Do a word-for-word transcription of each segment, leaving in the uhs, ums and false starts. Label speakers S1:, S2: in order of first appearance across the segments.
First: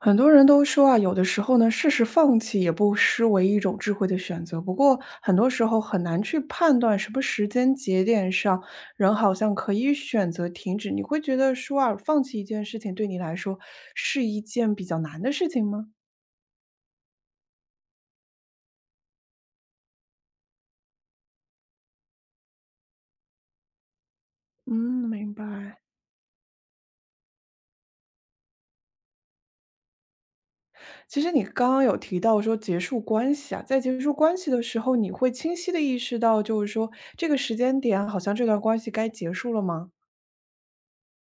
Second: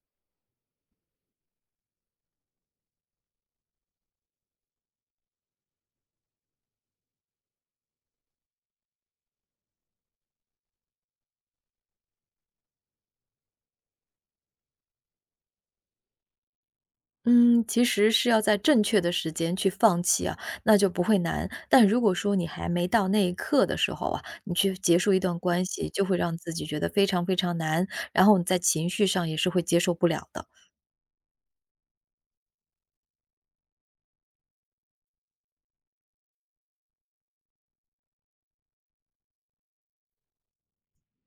S1: 很多人都说啊，有的时候呢，适时放弃也不失为一种智慧的选择。不过，很多时候很难去判断什么时间节点上，人好像可以选择停止。你会觉得说啊，放弃一件事情对你来说是一件比较难的事情吗？
S2: 嗯，其实是要在正确的时间去放弃啊，那就不会难。但如果说你还没到那一刻的时候啊，你去
S1: 嗯，
S2: 结束一
S1: 明
S2: 段关
S1: 白。
S2: 系，就会让自己觉得非常非常难，然后你在情绪上也是会接受不了的。
S1: 其实你刚刚有提到说结束关系啊，在结束关系的时候，你会清晰的意识到，就是说这个时间点好像这段关系该结束了吗？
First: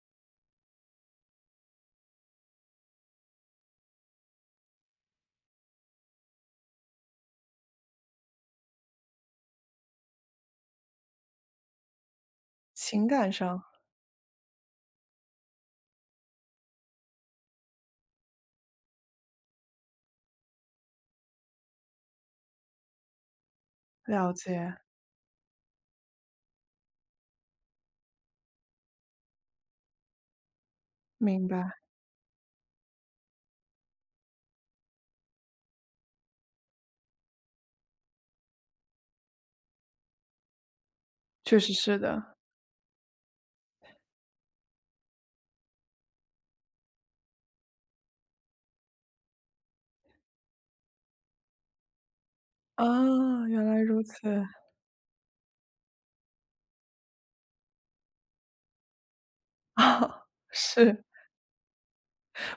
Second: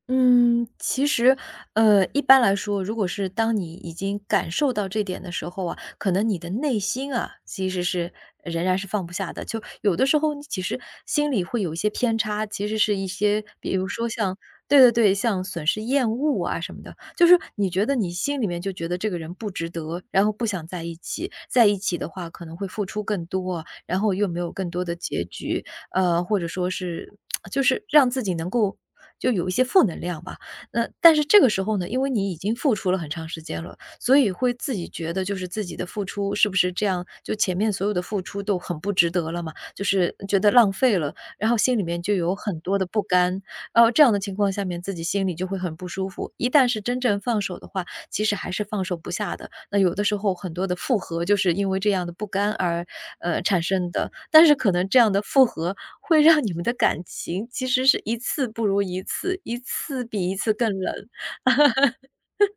S2: 嗯，其实，呃，一般来说，如果是当你已经感受到这点的时候啊，可能你的内心啊，其实是仍然是放不下的。就有的时候，你其实心里会有一些偏差，其实是一
S1: 情感
S2: 些，
S1: 上
S2: 比如说像对对对，像损失厌恶啊什么的，就是你觉得你心里面就觉得这个人不值得，然后不想在一起，在一起的话可能会付出更多啊，然后又
S1: 了
S2: 没有更
S1: 解，
S2: 多的结局，呃，或者说是就是让自己能够就有一些负能量吧。那但是这
S1: 明
S2: 个时候
S1: 白。
S2: 呢，因为你已经付出了很长时间了，所以会自己觉得就是自己的付出是不是这样，就前面所有的付出都很不值得了嘛，就是觉得浪费了，然后
S1: 确实
S2: 心里
S1: 是
S2: 面就有
S1: 的，
S2: 很多的不甘，然后这样的情况下面，自己心里就会很不舒服。一旦是真正放手的话，其实还是放手不下的。那有的时候很多的复合就是因为这样的不甘而，呃，
S1: 啊，
S2: 产
S1: 原来
S2: 生
S1: 如
S2: 的，
S1: 此，
S2: 但是 可能这样的复合会让你们的感情其实是一次不如一次，一次
S1: 啊，
S2: 比一次更冷，
S1: 是。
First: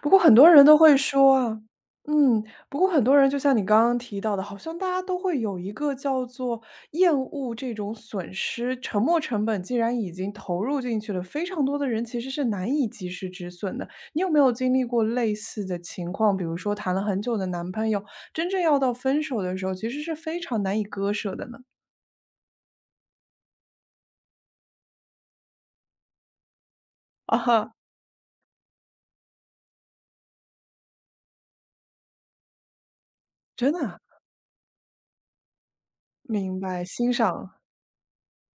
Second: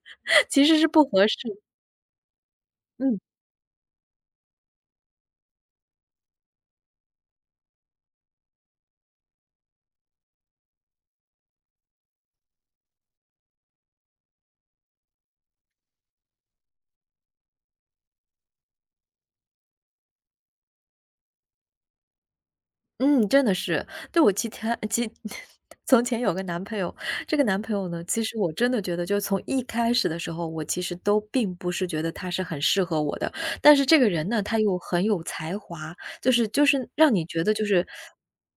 S1: 不过很 多
S2: 其
S1: 人都
S2: 实是
S1: 会
S2: 不合
S1: 说
S2: 适。
S1: 啊，嗯，不过很多
S2: 嗯。
S1: 人就像你刚刚提到的，好像大家都会有一个叫做厌恶这种损失，沉没成本既然已经投入进去了，非常多的人其实是难以及时止损的。你有没有经历过类似的情况？比如说谈了很久的男朋友，真正要到分手的时候，其实是非常难以割舍的呢？
S2: 嗯，真的是。对，我其他其 从前有个男朋友，这
S1: 啊
S2: 个男朋
S1: 哈，
S2: 友呢，其实我真的觉得，就是从一开始的时候，我其实都并不是觉得他是很适合我的。
S1: 真
S2: 但
S1: 的
S2: 是这
S1: 啊
S2: 个人呢，他又很有才华，就是
S1: 明
S2: 就
S1: 白，
S2: 是
S1: 欣
S2: 让你觉
S1: 赏。
S2: 得就是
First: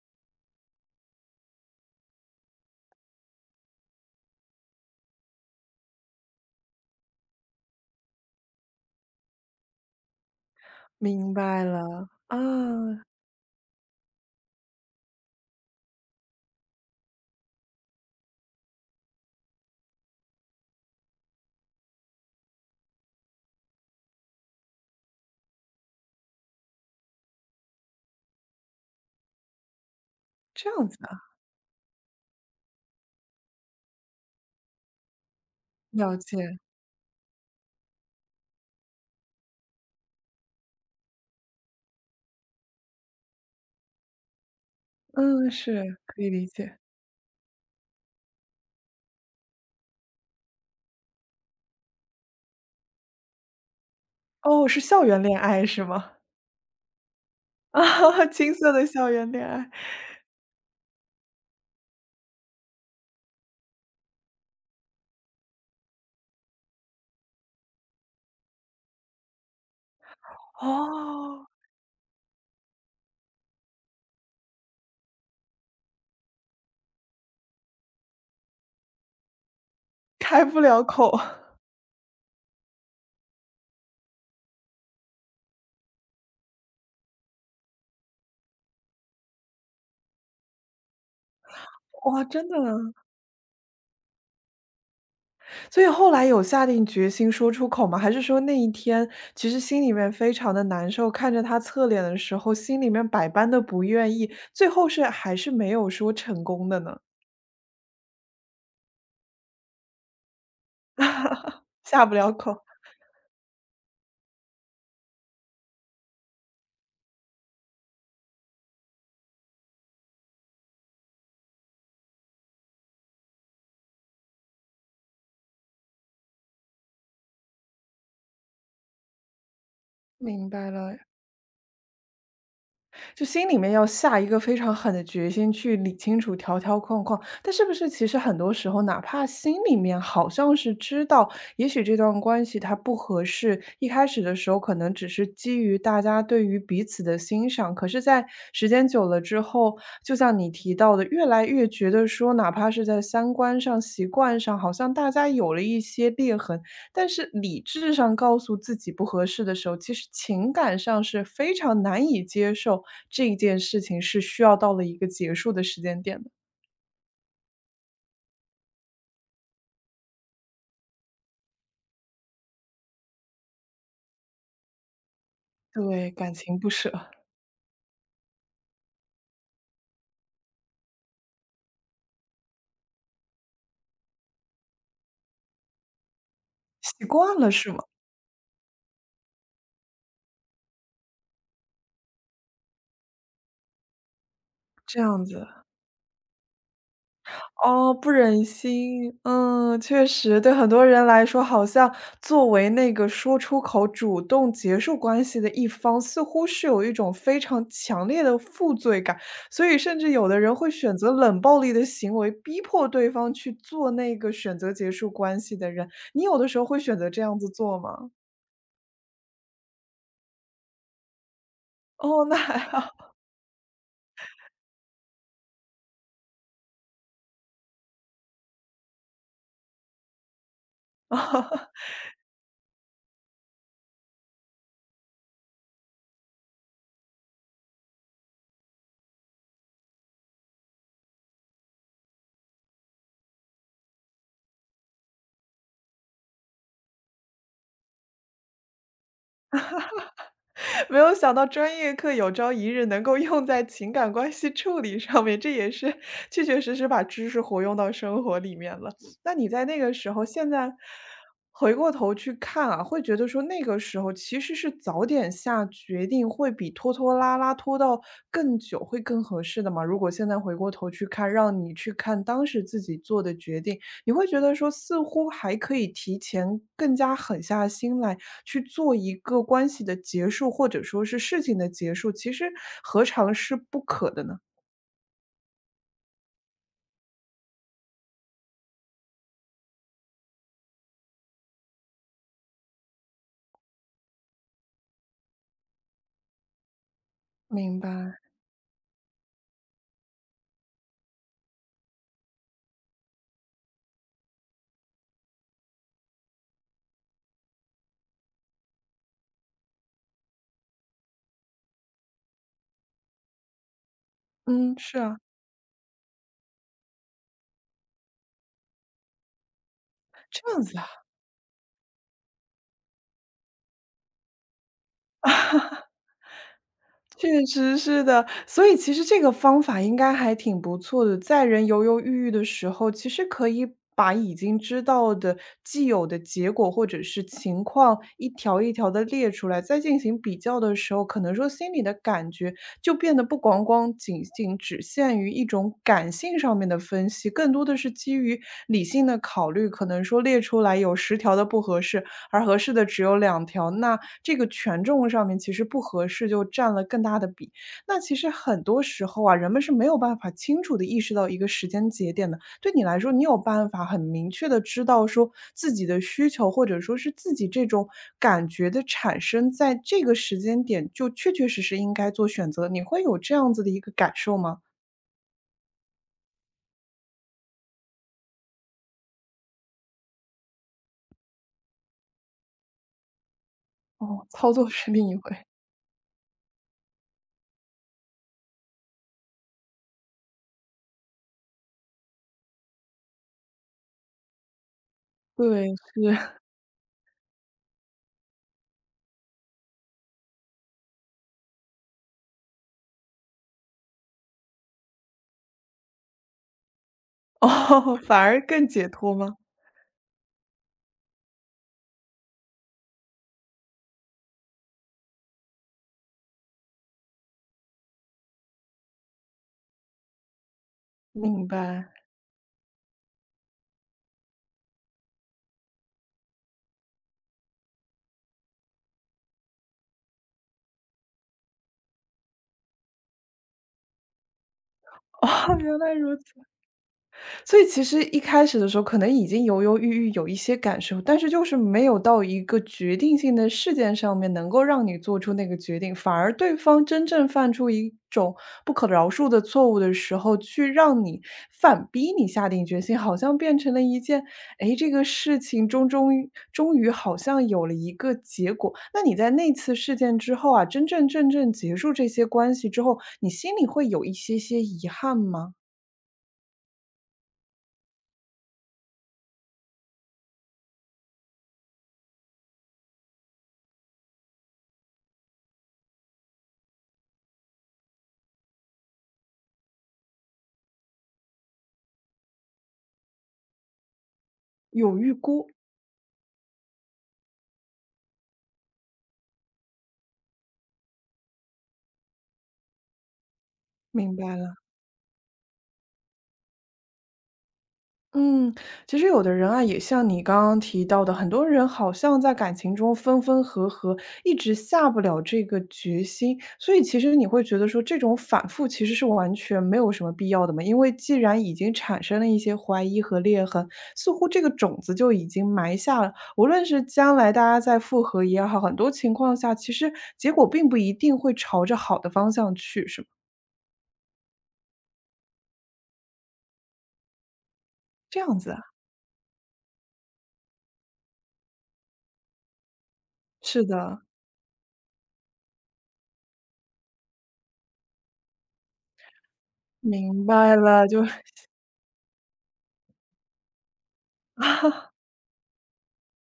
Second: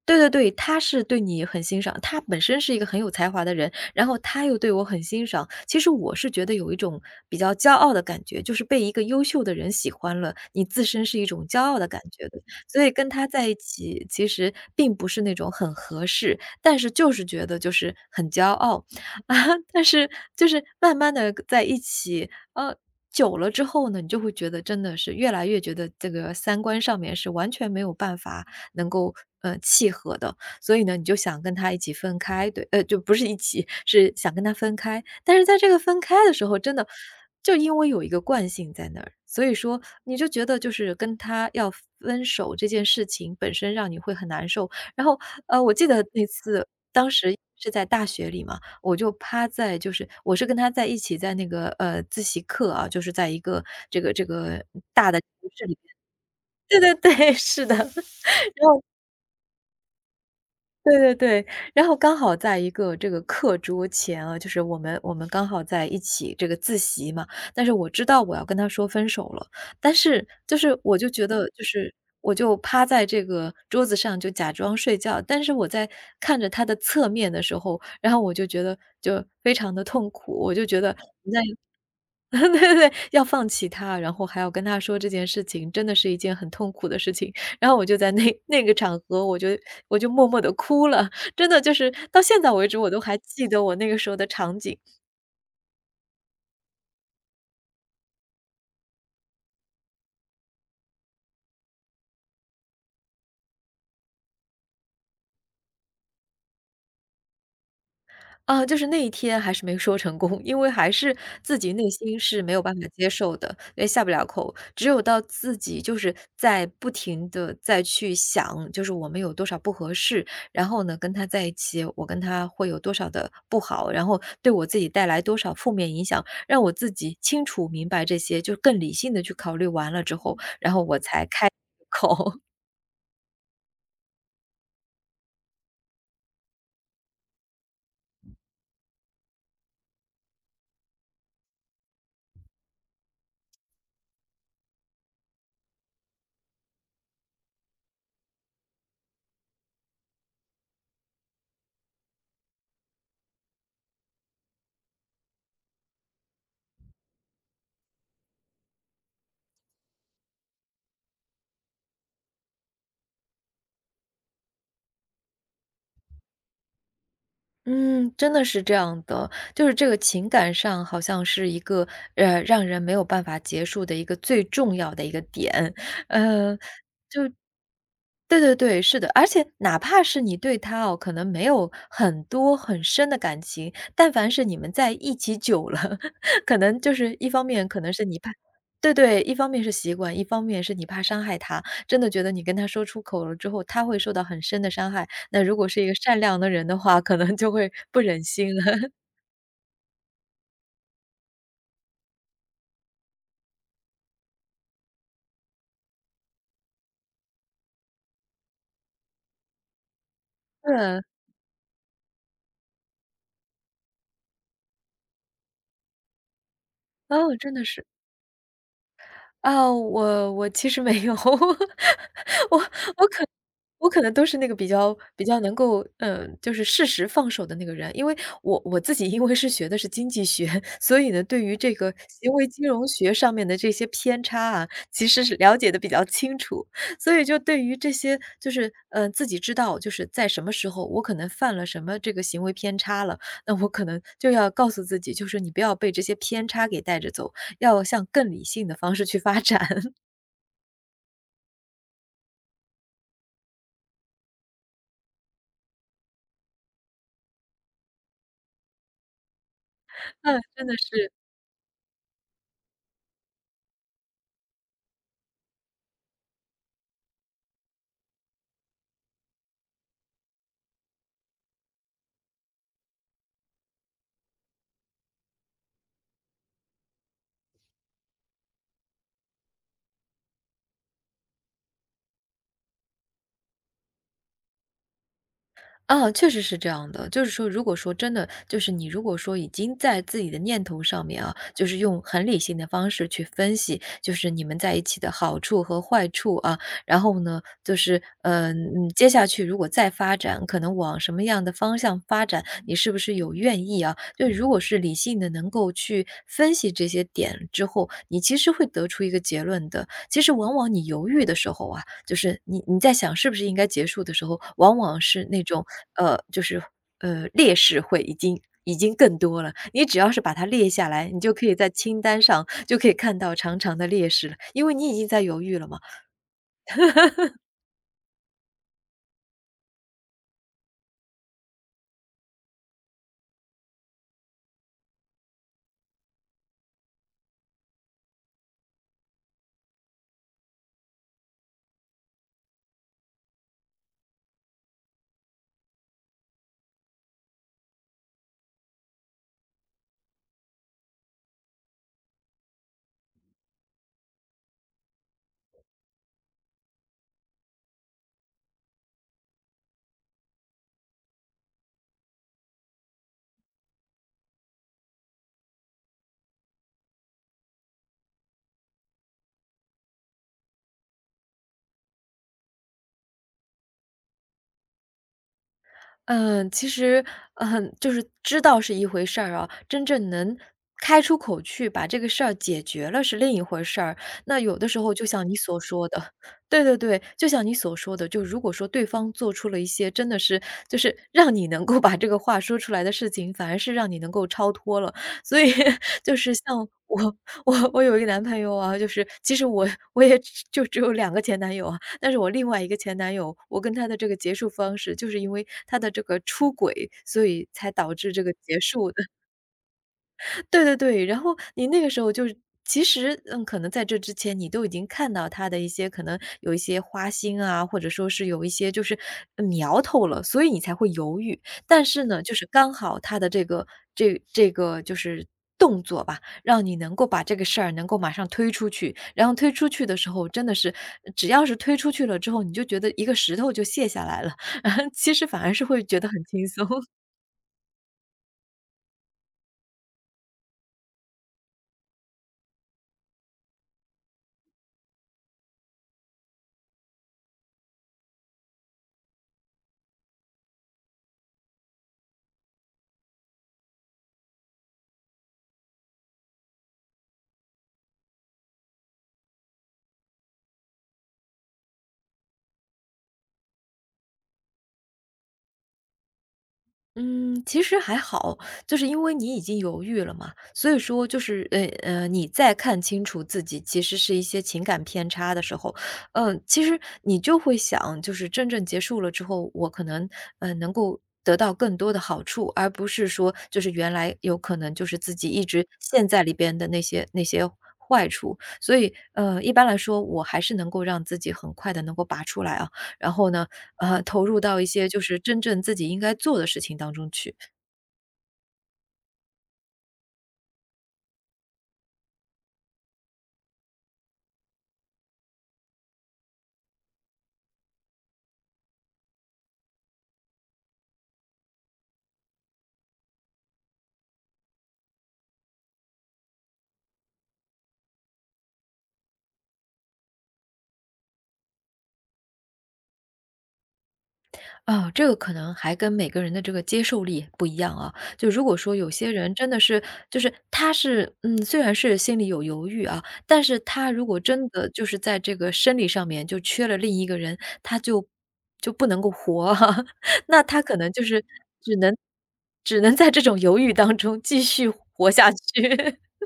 S2: 对对对，他是对你很欣赏，他本身是一个很有才华的人，然后他又对我很欣赏。其实我是觉得有一种比较骄傲的感觉，就是被一个优秀的人喜欢了，你自身是一
S1: 明
S2: 种骄
S1: 白
S2: 傲的感
S1: 了，
S2: 觉
S1: 啊，
S2: 的。所以跟他在一起其实并不是那种很合适，但是就是觉得就是很骄傲 啊，但是就是慢慢的在一起，呃，久了之后呢，你就会觉得真的是越来越觉得这个三观上面是完全没有办法能够，呃，契合的。
S1: 这
S2: 所以
S1: 样
S2: 呢，
S1: 子
S2: 你就
S1: 啊，
S2: 想跟他一起分开，对，呃，就不是一起，是想跟他分开。但是在这个分开
S1: 了
S2: 的时
S1: 解，
S2: 候，真的就因为有一个惯性在那儿，所以说你就觉得就是跟他要分手这件事情本身让你会很难受。然后，
S1: 嗯，
S2: 呃，我记
S1: 是，
S2: 得
S1: 可
S2: 那
S1: 以理
S2: 次
S1: 解。
S2: 当时是在大学里嘛，我就趴在就是我是跟他在一起在那个，呃，自习课啊，就是在一个这个这个
S1: 哦，是校
S2: 大的
S1: 园
S2: 教
S1: 恋
S2: 室
S1: 爱
S2: 里，
S1: 是吗？
S2: 对对对，是 的。
S1: 啊，青
S2: 然
S1: 涩
S2: 后
S1: 的校园恋爱，
S2: 对对对，然后刚好在一个这个课桌前啊，就是我们我们刚好在一起这个自习嘛，但是我知道我要跟他说分手了，但是就是我就觉得
S1: 哦，
S2: 就是我就趴在这个桌子上就假装睡觉，但是我在看着他的侧面的时候，然后我就觉得就非常的痛苦，
S1: 开
S2: 我
S1: 不
S2: 就觉
S1: 了
S2: 得
S1: 口，
S2: 你在 对对对，要放弃他，然后还要跟他说这件事情，真的是一件很痛苦的事情。然后我就在那 那个场合，我就我就默默的哭了，真的就是到
S1: 哇，
S2: 现
S1: 真
S2: 在
S1: 的。
S2: 为止，我都还记得我那个时候的场景。
S1: 所以后来有下定决心说出口吗？还是说那一天其实心里面非常的难受，看着他侧脸的时候，心里面百般的不愿意，最后是还是没有说成功的呢？
S2: 啊，就是那一天还是没说成功，因为还是自己内
S1: 下不
S2: 心
S1: 了
S2: 是没有
S1: 口，
S2: 办法接受的，也下不了口。只有到自己就是在不停的再去想，就是我们有多少不合适，然后呢，跟他在一起，我跟他会有多少的不好，然后对我自己带来多少负面影响，让我自己清楚明白这些，就更理性的去考虑完了之后
S1: 明白了。
S2: 开口。
S1: 就心里面要下一个非常狠的决心去理清楚条条框框。但是不是其实很多时候，哪怕心里面好像是知道，也许这段关系它不合适，一开始的时候可能只是基于大家对于彼此的欣赏，可是，在时间久了之后，就像你提到的，越来越觉得说，哪怕是在三观上、习惯上，好像大家有了一些裂痕，但是理智上告诉自己不合适的时候，其实情感上是非常难以接受这件事情是需要到了一个结束的时间点的。
S2: 嗯，真的是这样的，就是这个情感上好像是一个，呃，让人没有办法结束的一个最重要的一个点，
S1: 对，感
S2: 呃，
S1: 情不舍，
S2: 对对对，是的，而且哪怕是你对他哦，可能没有很多很深的感情，但凡是你们在一起久了，可能就
S1: 习
S2: 是一
S1: 惯
S2: 方
S1: 了
S2: 面
S1: 是
S2: 可
S1: 吗？
S2: 能是你怕对对，一方面是习惯，一方面是你怕伤害他，真的觉得你跟他说出口了之后，他会受到很深的伤
S1: 这
S2: 害，
S1: 样
S2: 那
S1: 子。
S2: 如果是一个善良的人的话，可能就会
S1: 哦，
S2: 不
S1: 不
S2: 忍
S1: 忍
S2: 心了。
S1: 心，嗯，确实，对很多人来说，好像作为那个说出口、主动结束关系的一方，似乎是有一种非常强烈的负罪感，所以甚至有的人会选
S2: 对，
S1: 择冷暴力的行为，逼迫对方去做那个选择结束关系的人。你有的时候会选择这
S2: 哦，
S1: 样子
S2: 真的
S1: 做
S2: 是。
S1: 吗？
S2: 啊，我我其实没有，
S1: 哦，那
S2: 我
S1: 还
S2: 我
S1: 好。
S2: 可我可能都是那个比较比较能够，嗯，就是适时放手的那个人。因为我我自己因为是学的是经济学，所以呢，对于这 个行为金融学上面的这些偏差啊，其实是了解的比较清楚。所以就对于这些就是，嗯，呃自己知道就是在什么时候我可能犯了什么这个行为偏差了，那我可能就要告诉自己，就是你不要被这些偏差给带着走，要向更理性的方式去发展。
S1: 没有想到专业课有朝一日能够用在情感关系处理上面，这也是确确实实把知识活用到生活里面了。那你在那个时候，
S2: 嗯，
S1: 现
S2: 真
S1: 在
S2: 的是。
S1: 回过头去看啊，会觉得说那个时候其实是早点下决定会比拖拖拉拉拖到更久会更合适的嘛，如果现在回过头去看，让你去看当时自己做的决定，你会觉得说，似乎还可以提前更加狠下心来去做一个关系的结束，或者说是事情的结束，其实何尝是不可的呢？
S2: 啊，确实是这样的。就是说，如果说真的，就是你如果说已经在自己的念头上面啊，就是用很理性的方式去分析，就是你们在一起的好处和坏处啊，然后呢，就
S1: 明
S2: 是
S1: 白，
S2: 呃，嗯，接下去如果再发展，可能往什么样的方向发展，你是不是有愿意啊？就如果是理性的，能够去分析这些点之后，你其实会得出一个结论的。其实往往你犹豫的时候啊，就是你你在想是不是应该结束的时候，
S1: 嗯，
S2: 往
S1: 是
S2: 往
S1: 啊，
S2: 是那种呃，就是呃，劣势会已经。已经更多了，你只要是把它
S1: 这样
S2: 列
S1: 子啊。
S2: 下来，你就可以在清单上就可以看到长长的劣势了，因为你已经在犹豫了嘛。
S1: 确实是的，所以其实这个方法应该还挺不错的，在人犹犹豫豫的时候，其实可以把已经知道的既有的结果或者是情况一条一条的列出来，在进行比较的时候，可能说心里的感觉就变得不光光仅仅只限于一种感性上面的分析，更多的是基于理性的考虑。可能说列出来有十条的不合适，而合适的只有两条，那这个权重上面其实不合适，就占了更大的比。那其实很多时候啊，人们是没有办法清楚的意识到一个时间节点的。对你来说，你有办法很明确的知道说自己的需求，或者说是自己这种感觉的产生，在这个时间点就确确实实应该做选择，你会有这样子的一个感受吗？
S2: 嗯，其实，嗯，就是知道是一回事儿啊，真正能开出口去把这个事儿解决了是另一回事儿。
S1: 哦，
S2: 那
S1: 操
S2: 有的
S1: 作
S2: 时
S1: 是
S2: 候就
S1: 另一
S2: 像你
S1: 回。
S2: 所说的，对对对，就像你所说的，就如果说对方做出了一些真的是就是让你能够把这个话说出来的事情，反而是让你能够超脱了。所以
S1: 对，
S2: 就是
S1: 是
S2: 像我我我有一个男朋友啊，就是其实我我也只就只有两个前男友啊，但是我另外一个前男友，我跟他的这个结束方式，就是因为他的这个出轨，所 以才导
S1: 哦，
S2: 致
S1: 反
S2: 这个
S1: 而
S2: 结
S1: 更解
S2: 束。的。
S1: 脱吗？
S2: 对对对，然后你那个时候就是其实，嗯，可能在这之前你都已经看到他的一些可能有一些花心啊，或者说是有一些就是呃苗头了，所以你才会犹豫。
S1: 明
S2: 但
S1: 白，
S2: 是呢，就是刚好他的这个这这个就是动作吧，让你能够把这个事儿能够马上推出去，然后推出去的时候，真的是只要是推出去了之后，你就觉得一个石头就卸下来了，其 实
S1: 哦，
S2: 反而是
S1: 原
S2: 会
S1: 来
S2: 觉得很
S1: 如
S2: 轻
S1: 此。
S2: 松。
S1: 所以其实一开始的时候可能已经犹犹豫豫，有一些感受，但是就是没有到一个决定性的事件上面，能够让你做出那个决定，反而对方真正犯出一种不可饶恕的错误的时候，去让你反逼你下定决心，好像变成了一件，哎，这个事情终终于终于好像有了一个结果。那你在那次事件之后啊，真真正正结束这些关系之后，你心里会有一些些遗憾吗？
S2: 嗯，其实还好，就是因为你已经犹豫了嘛，所以说就是呃呃，你再看清楚自己其实是一些情感偏差的时候，嗯，其实你就会想，就是真正结束了之后，我可能呃能够得到更多的好处，而不是说就是原来有可能就是
S1: 有预
S2: 自己一
S1: 估，
S2: 直陷在里边的那些那些坏处，所以呃一般来说，我还是能够让自己很快的能够拔出来啊。然后呢，呃，
S1: 明
S2: 投
S1: 白
S2: 入
S1: 了。
S2: 到一些就是真正自己应该做的事情当中去。
S1: 嗯，其实有的人啊，也像你刚刚提到的，很多人好像在感情中分分合合，一直下不了这个决心。所以其实你会觉得说，这种反复其实是完全没有什么必要的嘛，因为既然已经产生了一些怀疑和裂痕，似乎这个种子就已经埋下了。无论是将来大家再复合也好，很多情况下其实结果并不一定会朝着好的方向去，是吗？
S2: 啊，这个可能还跟每个人的这个接受力不一样啊。
S1: 这
S2: 就
S1: 样
S2: 如
S1: 子
S2: 果
S1: 啊，
S2: 说有些人真的是，就是他是，嗯，虽然是心里有犹豫啊，但是
S1: 是
S2: 他
S1: 的，
S2: 如果真的就是在这个生理上面就缺了另一个人，他就就不能够活啊，
S1: 明
S2: 那
S1: 白
S2: 他可
S1: 了，
S2: 能
S1: 就
S2: 就是只能只能在这种犹豫当中继续 活下去。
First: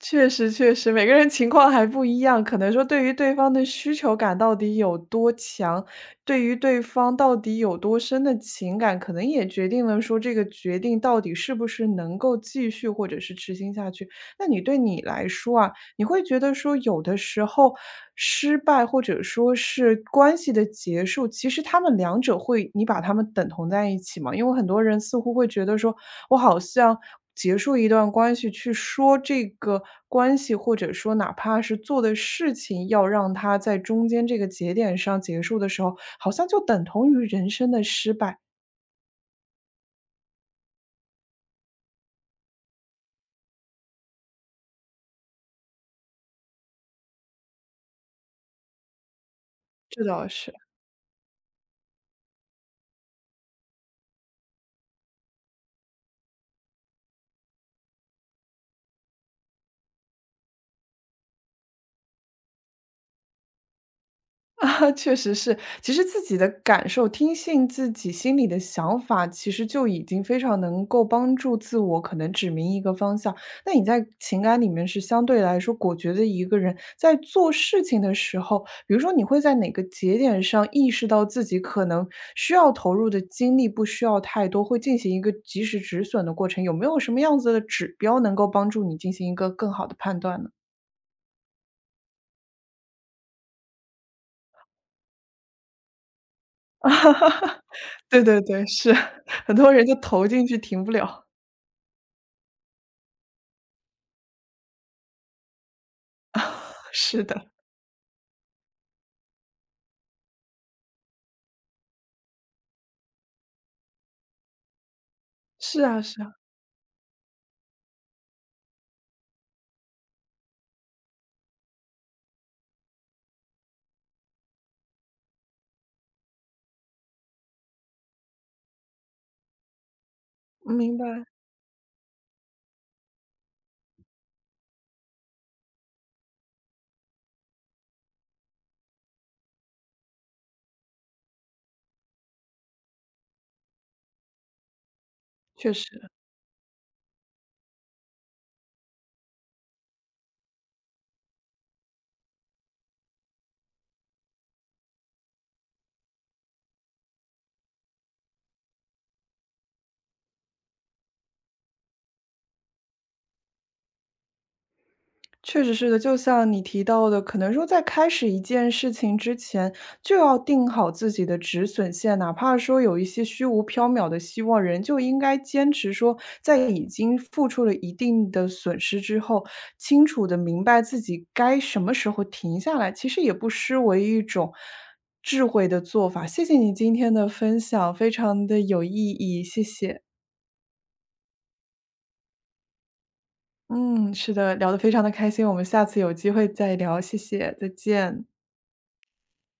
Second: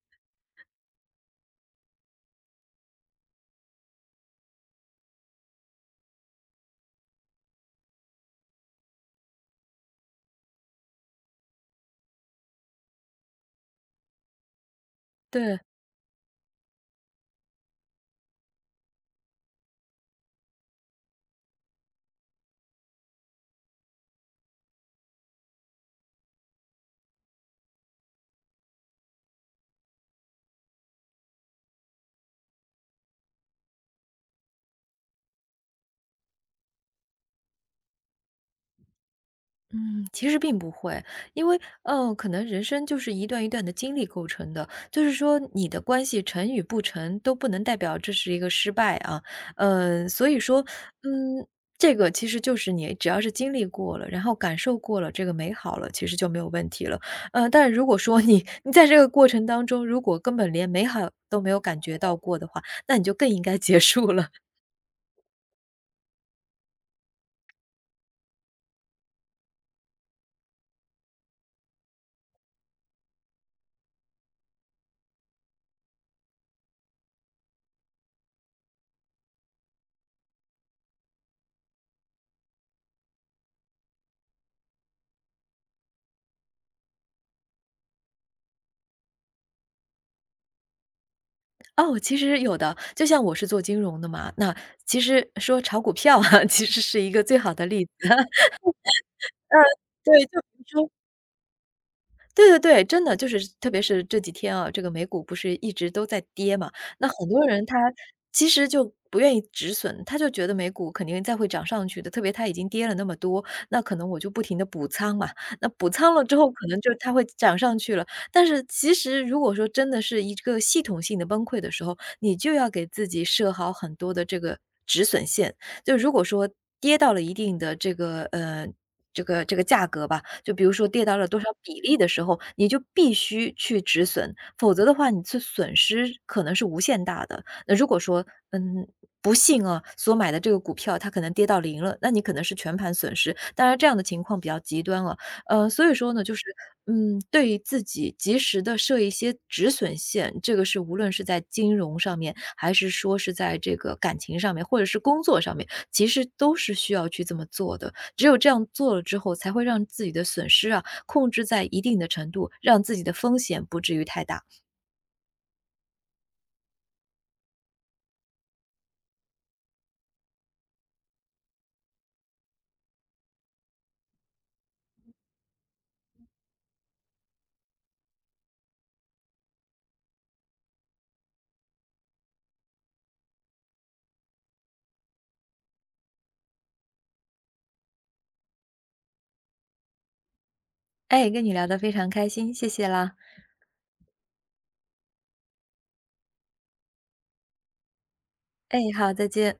S1: 确实确实，每个人情况还不一样，可能说对于对方的需求感到底有多强，对于对方到底有多深的情感，可能也决定了说这个决定到底是不是能够继续或者是执行下去。那你对你来
S2: 对。
S1: 说啊，你会觉得说有的时候失败或者说是关系的结束，其实他们两者会你把他们等同在一起吗？因为很多人似乎会觉得说，我好像结束一段关系，去说这个关系，或者说哪怕是做的事情，要让它在中间这个节点上结束的时候，好像就等同于人生的失败。
S2: 嗯，其实并不会，因为，嗯，呃可能人生就是一段一段的经历构成的，就是说你的关系成与不成都不能代表这是一个失败啊，
S1: 这
S2: 嗯，所
S1: 倒
S2: 以
S1: 是。
S2: 说，嗯，这个其实就是你只要是经历过了，然后感受过了这个美好了，其实就没有问题了，嗯，但是如果说你你在这个过程当中，如果根本连美好都没有感觉到过的话，那你就更应该结束了。
S1: 啊，确实是，其实自己的感受，听信自己心里的想法，其实就已经非常能够帮助自我可能指明一个方向。那你在情感里面是相对来说果决的一个人，在做事情的时候，比如说你会在哪个节点上意识到自己可能需要投入的精力不需要太多，会进行一个及时止损的过程，有没有什么样子的指标能够帮助你进行一个更好的判断呢？
S2: 哦，其实有的，就像我是做金融的嘛，那其实说炒股票啊，其实是一个最好的 例子。
S1: 对对 对，是，很
S2: 嗯，
S1: 多人就
S2: 对，
S1: 投
S2: 就
S1: 进
S2: 比
S1: 去
S2: 如
S1: 停
S2: 说
S1: 不了，
S2: 对对对，真的就是特别是这几天啊，这个美股不是一直都在跌嘛，那
S1: 是
S2: 很多
S1: 的，
S2: 人他其实就不愿意止损，他就觉得美股肯定再会涨上去的，特别它已经跌了那么多，那可能我就不停的补仓嘛，那
S1: 是
S2: 补
S1: 啊
S2: 仓
S1: 是
S2: 了
S1: 啊，
S2: 之后可能就它会涨上去了。但是其实如果说真的是一个系统性的崩溃的时候，你就要给自己设好很多的这个止损线，就如果说跌到了一定的这个，呃，这个这个价格吧，就比如说
S1: 明
S2: 跌
S1: 白，
S2: 到了多少比例的时候，你就必须去止损，否则的话，你这损失可能是无限大的。那如果说，嗯，不幸啊，所买的这个股票它可能跌到零了，那你可能是全盘损失。当然，这样的情况比较极端了。呃，
S1: 确
S2: 所以
S1: 实。
S2: 说呢，就是嗯，对于自己及时的设一些止损线，这个是无论是在金融上面，还是说是在这个感情上面，或者是工作上面，其实都是需要去这么做的。只有这样做了之后，才会让自己的损失啊控制在一定的程度，让自己的风险不至于太大。
S1: 确实是的，就像你提到的，可能说在开始一件事情之前，就要定好自己的止损线，哪怕说有一些虚无缥缈的希望，人就应该坚持说，在已经付出了一定的损失之后，清楚的明白自己该什么时候停下来，其实也不失为一种智慧的做法。谢谢你今天的分享，非常的有意义，谢谢。
S2: 哎，跟你聊得非常开心，谢谢啦。
S1: 嗯，是的，聊得非常的开心，我们下次有机会再聊，谢谢，再见。
S2: 哎，好，再见。